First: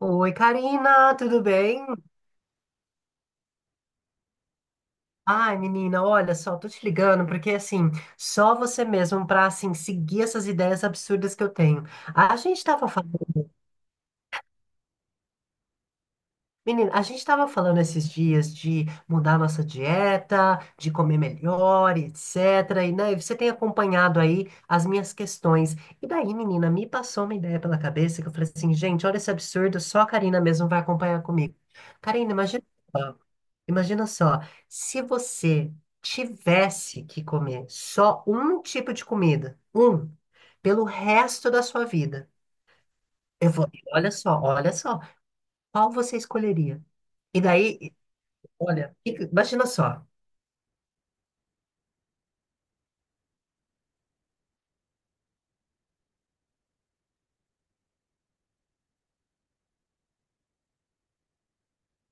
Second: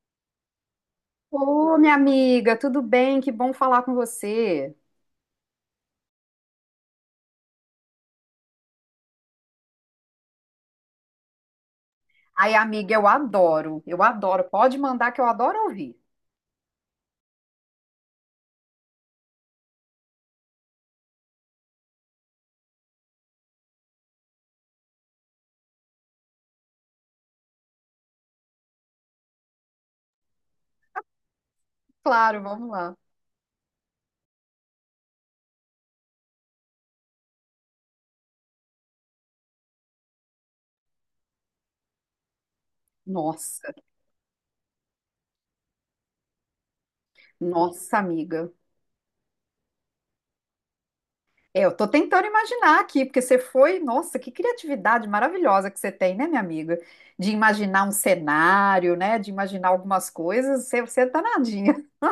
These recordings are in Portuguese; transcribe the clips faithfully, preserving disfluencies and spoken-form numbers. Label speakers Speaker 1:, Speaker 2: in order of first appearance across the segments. Speaker 1: Oi, Karina, tudo
Speaker 2: Ô,
Speaker 1: bem?
Speaker 2: minha amiga, tudo bem? Que bom falar com você.
Speaker 1: Ai, menina, olha só, tô te ligando porque assim, só você mesmo pra assim seguir essas ideias absurdas que eu tenho. A
Speaker 2: Ai,
Speaker 1: gente tava
Speaker 2: amiga, eu
Speaker 1: falando,
Speaker 2: adoro, eu adoro. Pode mandar que eu adoro ouvir.
Speaker 1: Menina, a gente tava falando esses dias de mudar nossa dieta, de comer melhor, etcétera. E né, você tem acompanhado aí as minhas questões. E daí, menina, me passou uma ideia pela cabeça que eu falei assim, gente, olha esse absurdo, só a Karina mesmo vai acompanhar comigo. Karina,
Speaker 2: Claro,
Speaker 1: imagina.
Speaker 2: vamos lá.
Speaker 1: Imagina só, se você tivesse que comer só um tipo de comida, um, pelo resto da sua vida, eu vou,
Speaker 2: Nossa,
Speaker 1: olha só, olha só, qual você escolheria? E daí,
Speaker 2: nossa, amiga.
Speaker 1: olha, fica- imagina só.
Speaker 2: É, eu tô tentando imaginar aqui, porque você foi, nossa, que criatividade maravilhosa que você tem, né, minha amiga? De imaginar um cenário, né? De imaginar algumas coisas. Você, você é danadinha.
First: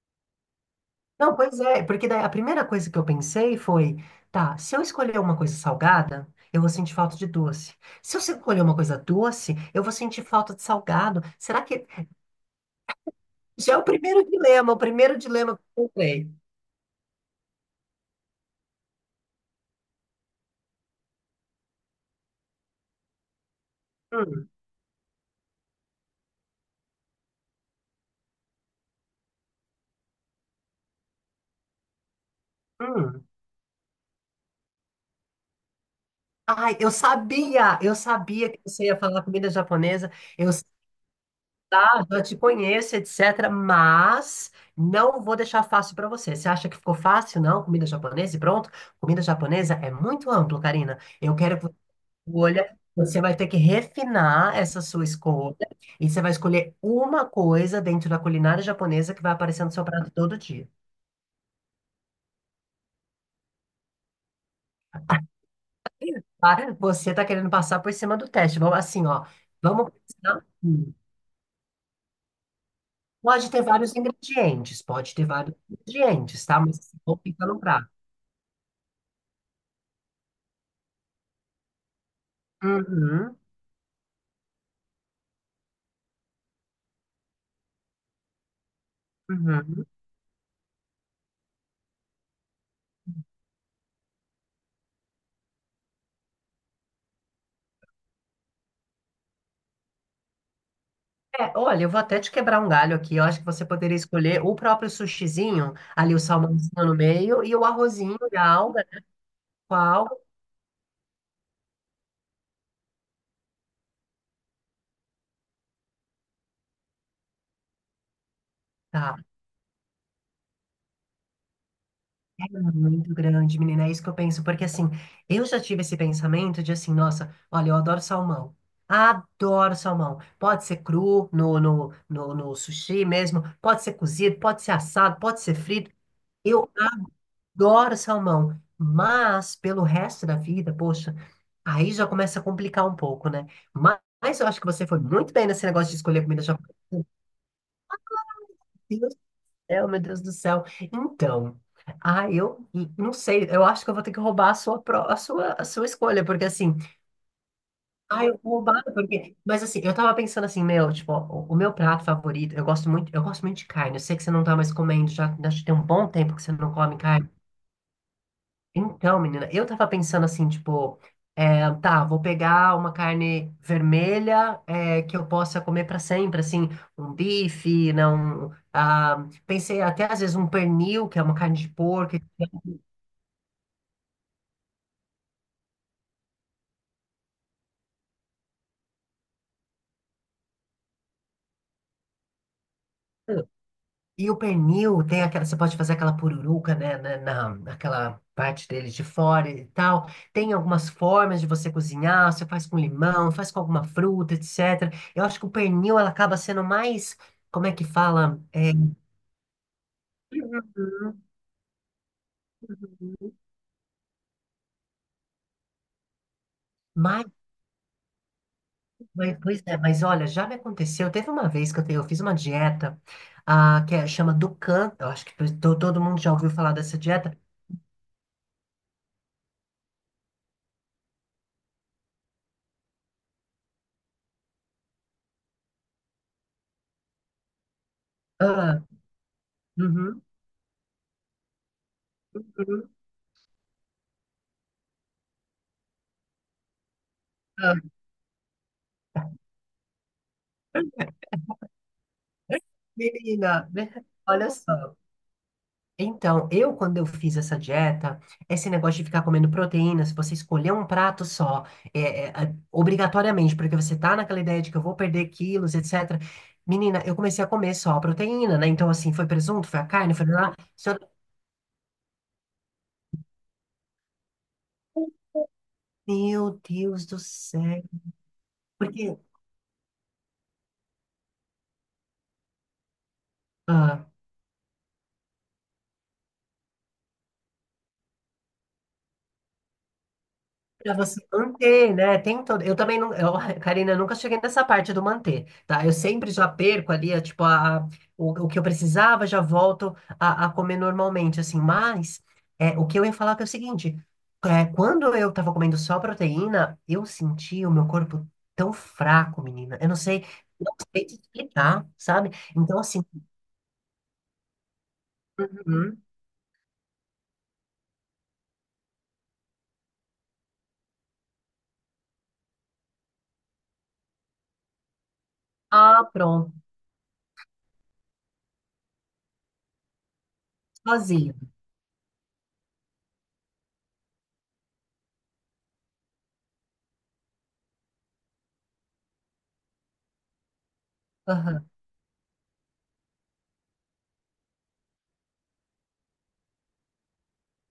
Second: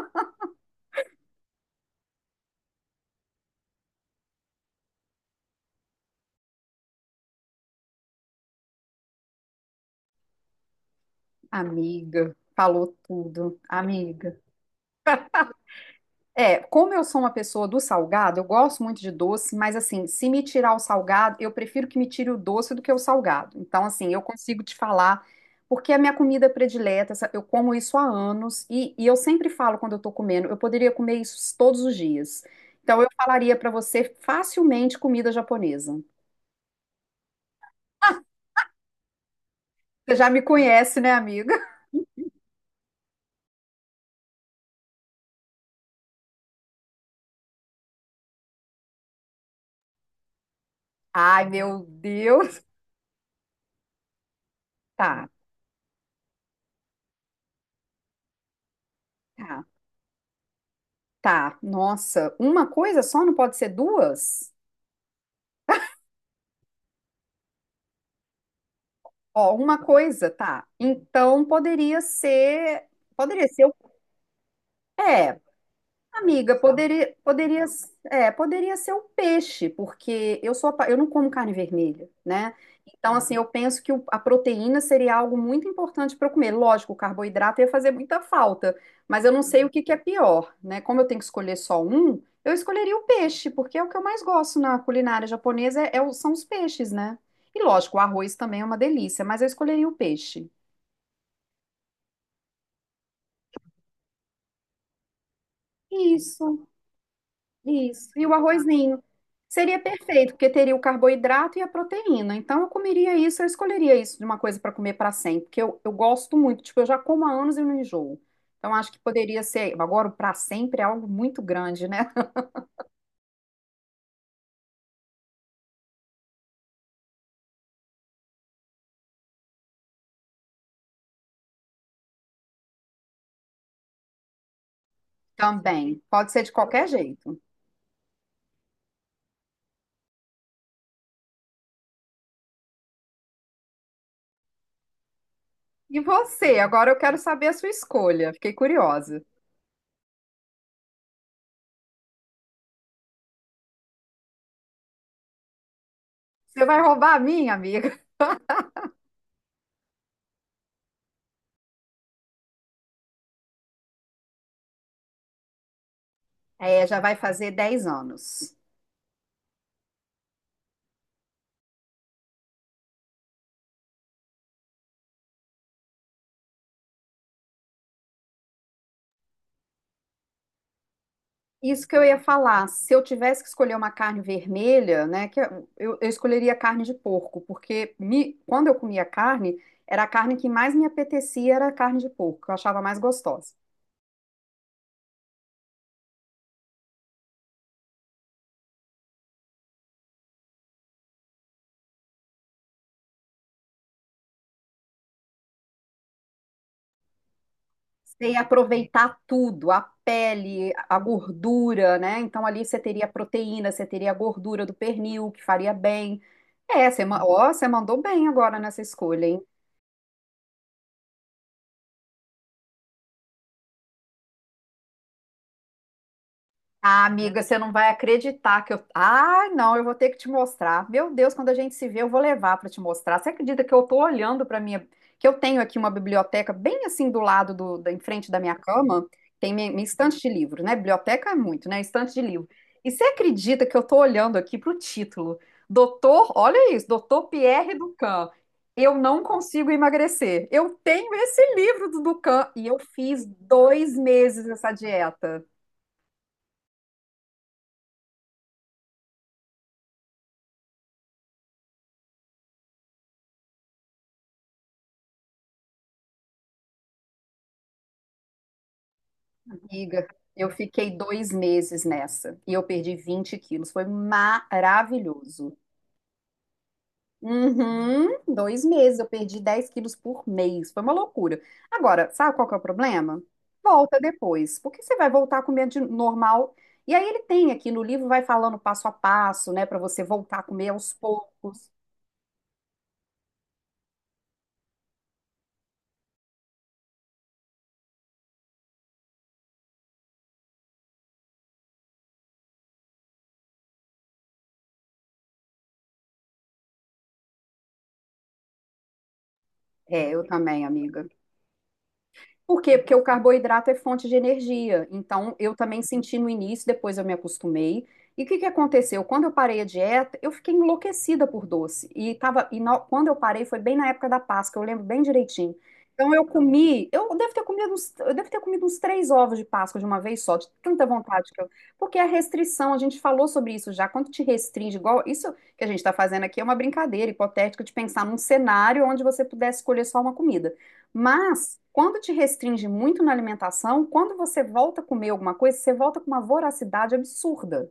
Speaker 1: Não, pois é, porque daí a primeira coisa que eu pensei foi, tá, se eu escolher uma coisa salgada, eu vou sentir falta de doce. Se eu escolher uma coisa doce, eu vou sentir falta de salgado. Será que
Speaker 2: Amiga, falou tudo.
Speaker 1: já é o primeiro
Speaker 2: Amiga.
Speaker 1: dilema, o primeiro dilema que eu pensei.
Speaker 2: É, como eu sou uma pessoa do salgado, eu gosto muito de doce, mas assim, se me tirar o salgado, eu prefiro que me tire o doce do que o salgado. Então, assim, eu
Speaker 1: Hum,
Speaker 2: consigo te falar, porque é a minha comida predileta, essa- eu como isso há anos, e, e eu sempre falo quando eu tô comendo, eu poderia comer isso todos os dias. Então, eu
Speaker 1: hum.
Speaker 2: falaria pra você facilmente comida japonesa.
Speaker 1: Ai, eu sabia, eu sabia que você ia falar comida japonesa.
Speaker 2: Você já me
Speaker 1: Eu
Speaker 2: conhece, né, amiga?
Speaker 1: já te conheço, etcétera. Mas não vou deixar fácil para você. Você acha que ficou fácil? Não, comida japonesa e pronto. Comida japonesa é muito amplo, Karina. Eu
Speaker 2: Ai,
Speaker 1: quero que você
Speaker 2: meu Deus.
Speaker 1: escolha. Você vai ter que refinar essa sua
Speaker 2: Tá,
Speaker 1: escolha e você vai escolher uma coisa dentro da culinária japonesa que vai
Speaker 2: tá,
Speaker 1: aparecer no seu prato todo dia.
Speaker 2: tá. Nossa, uma coisa só não pode ser duas?
Speaker 1: Para, Você tá querendo passar por cima do teste. Vamos assim, ó.
Speaker 2: Ó, uma
Speaker 1: Vamos
Speaker 2: coisa,
Speaker 1: pensar.
Speaker 2: tá? Então poderia ser, poderia
Speaker 1: Pode ter
Speaker 2: ser o,
Speaker 1: vários ingredientes, pode ter
Speaker 2: é,
Speaker 1: vários ingredientes,
Speaker 2: amiga,
Speaker 1: tá? Mas assim,
Speaker 2: poderia,
Speaker 1: vou ficar no
Speaker 2: poderia,
Speaker 1: prato.
Speaker 2: é, poderia ser o peixe, porque eu sou, apa- eu não como carne vermelha, né? Então assim,
Speaker 1: Uhum,
Speaker 2: eu penso que o- a proteína seria algo muito importante para eu comer. Lógico, o carboidrato ia fazer muita falta, mas eu não sei o que
Speaker 1: uhum.
Speaker 2: que é pior, né? Como eu tenho que escolher só um, eu escolheria o peixe, porque é o que eu mais gosto na culinária japonesa, é, é o- são os peixes, né? E lógico, o arroz também é uma delícia, mas eu escolheria o peixe.
Speaker 1: É, olha, eu vou até te quebrar um galho aqui. Eu acho que você poderia escolher o próprio sushizinho, ali o
Speaker 2: Isso,
Speaker 1: salmãozinho no meio, e o
Speaker 2: isso.
Speaker 1: arrozinho
Speaker 2: E o
Speaker 1: e a alga,
Speaker 2: arrozinho.
Speaker 1: com
Speaker 2: Seria
Speaker 1: a alga.
Speaker 2: perfeito, porque teria o carboidrato e a proteína. Então, eu comeria isso, eu escolheria isso de uma coisa para comer para sempre, porque eu, eu gosto muito. Tipo, eu já como há anos e não enjoo. Então, acho que
Speaker 1: Tá,
Speaker 2: poderia ser. Agora, o para sempre é algo muito grande, né?
Speaker 1: é muito grande, menina. É isso que eu penso, porque assim, eu já tive esse pensamento de assim, nossa, olha, eu adoro salmão. Adoro salmão. Pode ser cru no, no, no, no sushi mesmo, pode ser cozido, pode ser assado, pode ser frito.
Speaker 2: Também. Pode ser de
Speaker 1: Eu
Speaker 2: qualquer jeito.
Speaker 1: Adoro salmão, mas pelo resto da vida, poxa, aí já começa a complicar um pouco, né? Ma- Mas, eu acho que você foi muito bem nesse negócio de
Speaker 2: E
Speaker 1: escolher comida
Speaker 2: você?
Speaker 1: japonesa.
Speaker 2: Agora eu quero saber a sua escolha. Fiquei
Speaker 1: Meu Deus do
Speaker 2: curiosa.
Speaker 1: céu, meu Deus do céu. Então, ah, eu não sei, eu acho que eu vou ter que roubar a sua, pro- a sua, a sua escolha, porque
Speaker 2: Você
Speaker 1: assim,
Speaker 2: vai roubar a minha, amiga?
Speaker 1: ah, eu vou roubar, porque. Mas assim, eu tava pensando assim, meu, tipo, o, o meu prato favorito, eu gosto muito, eu gosto muito de carne. Eu sei que você não tá mais comendo, já, já tem um bom tempo que você não
Speaker 2: É,
Speaker 1: come
Speaker 2: já vai
Speaker 1: carne.
Speaker 2: fazer dez anos.
Speaker 1: Então, menina, eu tava pensando assim, tipo, é, tá, vou pegar uma carne vermelha é, que eu possa comer pra sempre, assim, um bife, não, ah, pensei até às vezes um pernil, que é uma carne de
Speaker 2: Isso que eu
Speaker 1: porco,
Speaker 2: ia falar, se eu tivesse que escolher uma carne vermelha, né, que eu, eu escolheria carne de porco, porque me- quando eu comia carne, era a carne que mais me apetecia era a carne de porco, que eu achava mais gostosa.
Speaker 1: e o pernil tem aquela, você pode fazer aquela pururuca, né, na, na- naquela parte dele de fora e tal, tem algumas formas de você cozinhar, você faz com limão, faz com alguma fruta, etcétera. Eu acho que o pernil, ela acaba sendo mais, como é que
Speaker 2: Você
Speaker 1: fala?
Speaker 2: ia
Speaker 1: Eh,
Speaker 2: aproveitar tudo, a pele, a
Speaker 1: uhum,
Speaker 2: gordura, né? Então ali você teria a
Speaker 1: uhum.
Speaker 2: proteína, você teria a gordura do pernil, que faria bem. É, você, ma-
Speaker 1: Mas,
Speaker 2: ó, você mandou bem agora nessa escolha,
Speaker 1: mas-
Speaker 2: hein?
Speaker 1: pois é, mas olha, já me aconteceu. Teve uma vez que eu, te- eu fiz uma dieta ah, que é, chama Dukan. Eu acho que to- todo mundo já ouviu falar dessa
Speaker 2: Ah,
Speaker 1: dieta.
Speaker 2: amiga, você não vai acreditar que eu. Ah, não, eu vou ter que te mostrar. Meu Deus, quando a gente se vê, eu vou levar para te mostrar. Você acredita que eu tô olhando para minha. Que eu tenho aqui uma biblioteca bem assim do lado do, da, em frente da minha
Speaker 1: Ah,
Speaker 2: cama, tem minha, minha estante
Speaker 1: uhum,
Speaker 2: de livro, né? Biblioteca é muito, né? Estante de livro. E
Speaker 1: uhum.
Speaker 2: você acredita que eu tô olhando aqui pro título? Doutor, olha isso, Doutor Pierre
Speaker 1: Ah,
Speaker 2: Ducan. Eu não consigo emagrecer. Eu tenho esse livro do Ducan e eu fiz
Speaker 1: menina,
Speaker 2: dois meses
Speaker 1: olha
Speaker 2: essa
Speaker 1: só.
Speaker 2: dieta.
Speaker 1: Então, eu, quando eu fiz essa dieta, esse negócio de ficar comendo proteína, se você escolher um prato só, é, é, a- obrigatoriamente, porque você tá naquela ideia de que eu vou perder quilos, etcétera. Menina, eu comecei a comer só a proteína, né? Então, assim, foi presunto, foi a
Speaker 2: Amiga,
Speaker 1: carne, foi
Speaker 2: eu
Speaker 1: lá.
Speaker 2: fiquei
Speaker 1: só-
Speaker 2: dois meses nessa e eu perdi vinte quilos. Foi maravilhoso.
Speaker 1: Meu Deus do céu.
Speaker 2: Uhum, dois meses, eu
Speaker 1: Porque.
Speaker 2: perdi dez quilos por mês. Foi uma loucura. Agora, sabe qual que é o problema? Volta depois, porque você vai voltar comendo de normal. E aí ele tem aqui no livro, vai falando passo a passo, né, para você voltar a comer aos
Speaker 1: Pra você
Speaker 2: poucos.
Speaker 1: manter, né? Tem um todo... Eu também não. Eu, Karina, eu nunca cheguei nessa parte do manter, tá? Eu sempre já perco ali, é, tipo, a, a- o, o que eu precisava, já volto a, a comer normalmente, assim. Mas é, o que eu ia falar que é o seguinte: é, quando eu tava comendo só proteína, eu senti o meu corpo tão fraco, menina. Eu não
Speaker 2: É, eu
Speaker 1: sei,
Speaker 2: também,
Speaker 1: não sei
Speaker 2: amiga.
Speaker 1: te explicar, sabe?
Speaker 2: Por quê?
Speaker 1: Então,
Speaker 2: Porque o
Speaker 1: assim,
Speaker 2: carboidrato é fonte de energia. Então, eu também
Speaker 1: uhum.
Speaker 2: senti no início, depois eu me acostumei. E o que que aconteceu? Quando eu parei a dieta, eu fiquei enlouquecida por doce. E, tava, e na- quando eu parei, foi bem na época da Páscoa, eu lembro bem direitinho.
Speaker 1: Ah,
Speaker 2: Então, eu
Speaker 1: pronto,
Speaker 2: comi, eu devo ter comido uns, eu devo ter comido uns três ovos de Páscoa de uma vez só, de tanta vontade
Speaker 1: sozinho.
Speaker 2: que eu. Porque a restrição, a gente falou sobre isso já, quando te restringe, igual isso que a gente está fazendo aqui é uma brincadeira hipotética de pensar num cenário onde você pudesse escolher só uma comida. Mas, quando te restringe muito na alimentação, quando você volta a comer alguma coisa, você volta com uma voracidade absurda.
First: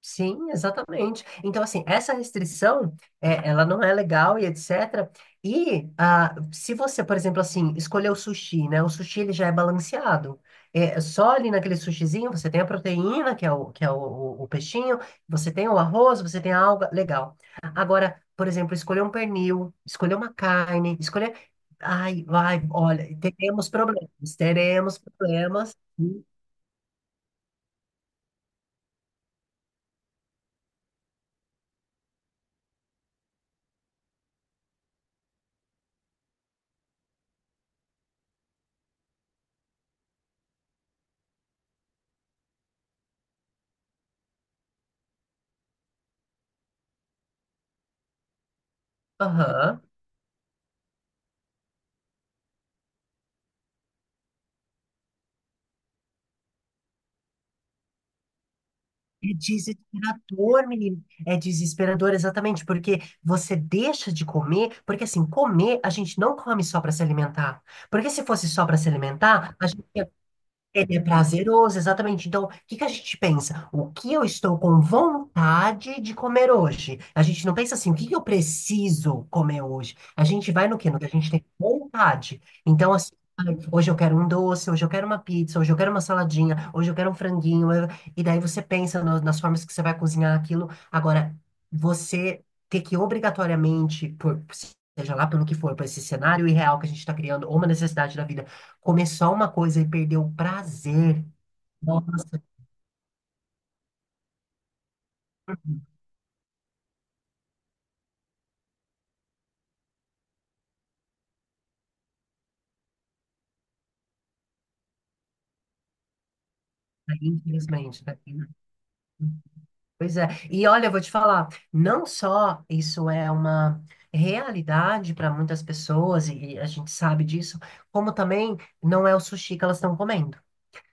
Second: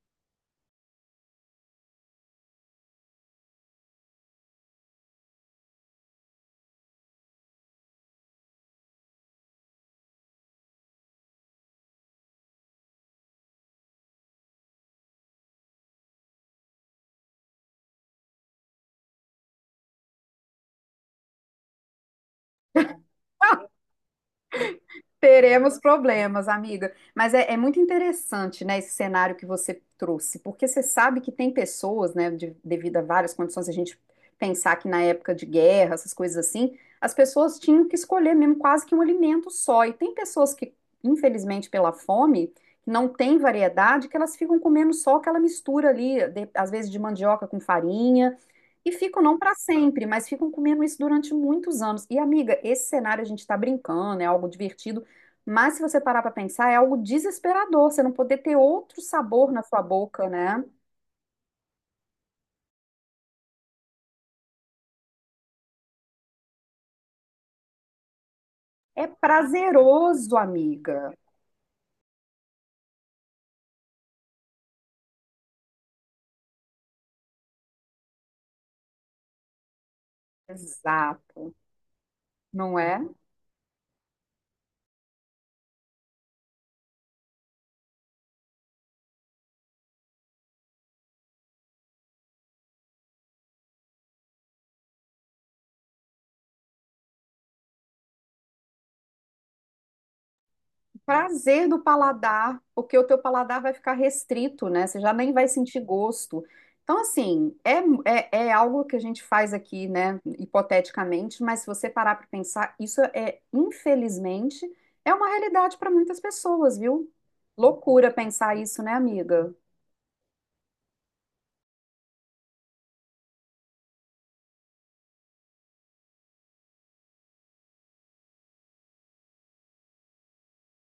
Speaker 1: Sim, exatamente. Então, assim, essa restrição, é, ela não é legal e etcétera. E ah, se você, por exemplo, assim, escolher o sushi, né? O sushi, ele já é balanceado. É, é só ali naquele sushizinho, você tem a proteína, que é o, que é o, o- o peixinho, você tem o arroz, você tem a alga, legal. Agora, por exemplo, escolher um pernil, escolher uma carne, escolher... Ai, vai, olha, teremos problemas, teremos problemas.
Speaker 2: Teremos problemas, amiga. Mas é, é muito interessante, né, esse cenário que você trouxe, porque você sabe que tem pessoas, né, de- devido a várias condições, a gente pensar que na época de guerra, essas coisas assim, as pessoas tinham que escolher mesmo quase que um alimento só. E tem pessoas que, infelizmente, pela fome, não tem variedade, que elas ficam comendo só aquela mistura ali, de- às vezes de mandioca com farinha. E ficam não para
Speaker 1: Aham.
Speaker 2: sempre, mas ficam comendo isso durante muitos anos. E, amiga, esse cenário a gente está brincando, é algo divertido, mas se você parar para pensar, é algo desesperador você não poder ter outro
Speaker 1: É
Speaker 2: sabor na sua boca, né?
Speaker 1: desesperador, menino. É desesperador, exatamente, porque você deixa de comer, porque assim, comer a gente não come só para se alimentar. Porque se fosse só para se
Speaker 2: É
Speaker 1: alimentar, a gente ia
Speaker 2: prazeroso,
Speaker 1: ele é
Speaker 2: amiga.
Speaker 1: prazeroso, exatamente. Então, o que que a gente pensa? O que eu estou com vontade de comer hoje? A gente não pensa assim, o que que eu preciso comer hoje? A gente vai no quê? No que a gente tem
Speaker 2: Exato,
Speaker 1: vontade.
Speaker 2: não
Speaker 1: Então,
Speaker 2: é?
Speaker 1: assim, ai, hoje eu quero um doce, hoje eu quero uma pizza, hoje eu quero uma saladinha, hoje eu quero um franguinho. eu- E daí você pensa no- nas formas que você vai cozinhar aquilo. Agora, você ter que obrigatoriamente, por, seja lá pelo que for, para esse cenário irreal que a gente está criando, ou uma necessidade da vida começar uma coisa e perder o prazer.
Speaker 2: Prazer do
Speaker 1: Nossa,
Speaker 2: paladar, porque o teu paladar vai ficar restrito, né? Você já nem vai sentir gosto. Então, assim, é, é, é algo que a gente faz aqui, né, hipoteticamente, mas se você parar para pensar, isso é, infelizmente, é uma realidade para muitas pessoas, viu?
Speaker 1: aí, infelizmente,
Speaker 2: Loucura
Speaker 1: tá aqui, né?
Speaker 2: pensar isso, né, amiga?
Speaker 1: Pois é. E olha, eu vou te falar, não só isso é uma realidade para muitas pessoas, e a gente sabe disso, como também não é o sushi que elas estão comendo.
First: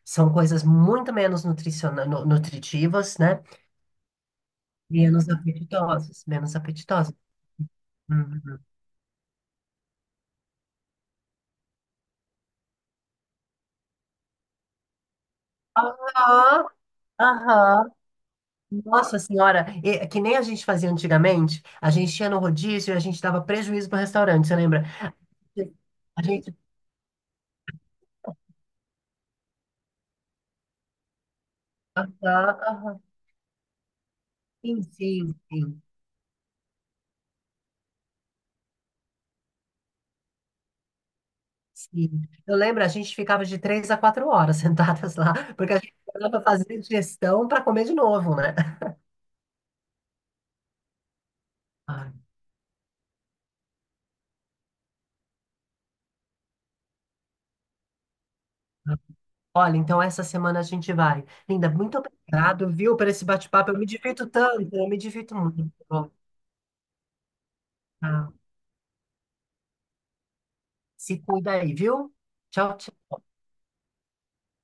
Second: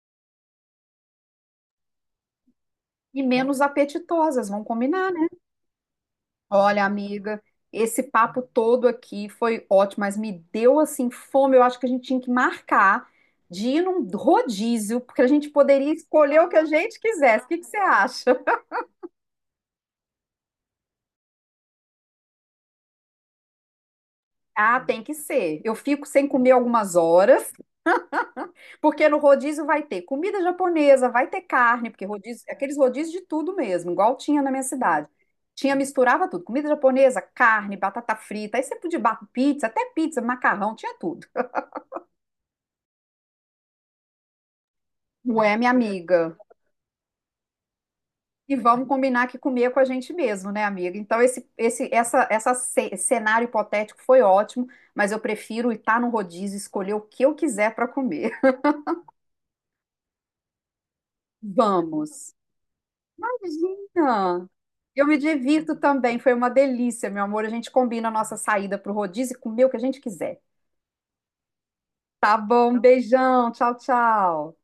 Speaker 1: São coisas muito menos nutriciona- nu- nutritivas,
Speaker 2: E
Speaker 1: né?
Speaker 2: menos apetitosas, vamos combinar, né?
Speaker 1: Menos apetitosas, menos
Speaker 2: Olha,
Speaker 1: apetitosas.
Speaker 2: amiga, esse papo
Speaker 1: Uhum.
Speaker 2: todo aqui foi ótimo, mas me deu assim fome. Eu acho que a gente tinha que marcar de ir num rodízio, porque a gente poderia escolher o que
Speaker 1: Aham,
Speaker 2: a gente quisesse. O que que você
Speaker 1: aham.
Speaker 2: acha?
Speaker 1: Nossa senhora, e- que nem a gente fazia antigamente, a gente ia no rodízio e a gente dava prejuízo para o restaurante, você
Speaker 2: Ah,
Speaker 1: lembra?
Speaker 2: tem que ser. Eu fico
Speaker 1: A
Speaker 2: sem comer
Speaker 1: gente.
Speaker 2: algumas horas. Porque no rodízio vai ter comida japonesa, vai ter carne, porque
Speaker 1: Ah,
Speaker 2: rodízio,
Speaker 1: ah,
Speaker 2: aqueles
Speaker 1: ah,
Speaker 2: rodízios de tudo mesmo, igual tinha na minha
Speaker 1: sim,
Speaker 2: cidade.
Speaker 1: sim,
Speaker 2: Tinha,
Speaker 1: sim,
Speaker 2: misturava tudo, comida japonesa, carne, batata frita, aí você podia bater pizza, até pizza, macarrão, tinha tudo.
Speaker 1: sim. Eu lembro, a gente ficava de três a quatro horas sentadas lá,
Speaker 2: Ué, minha
Speaker 1: porque a gente
Speaker 2: amiga,
Speaker 1: precisava fazer digestão para comer de novo, né?
Speaker 2: e vamos combinar que comer com a gente mesmo, né, amiga? Então esse esse
Speaker 1: Ai,
Speaker 2: essa essa ce- cenário hipotético foi ótimo, mas eu prefiro estar no rodízio, escolher o que eu quiser para comer.
Speaker 1: Olha, então essa semana a gente vai. Linda, muito
Speaker 2: Vamos.
Speaker 1: obrigado, viu, por esse bate-papo. Eu me divirto
Speaker 2: Imagina!
Speaker 1: tanto, eu me
Speaker 2: Eu me
Speaker 1: divirto muito.
Speaker 2: divirto
Speaker 1: Bom,
Speaker 2: também, foi uma delícia, meu amor. A gente combina a
Speaker 1: tá.
Speaker 2: nossa saída pro rodízio e comer o que a gente quiser.
Speaker 1: Se cuida aí, viu?
Speaker 2: Tá
Speaker 1: Tchau,
Speaker 2: bom,
Speaker 1: tchau.
Speaker 2: beijão, tchau, tchau.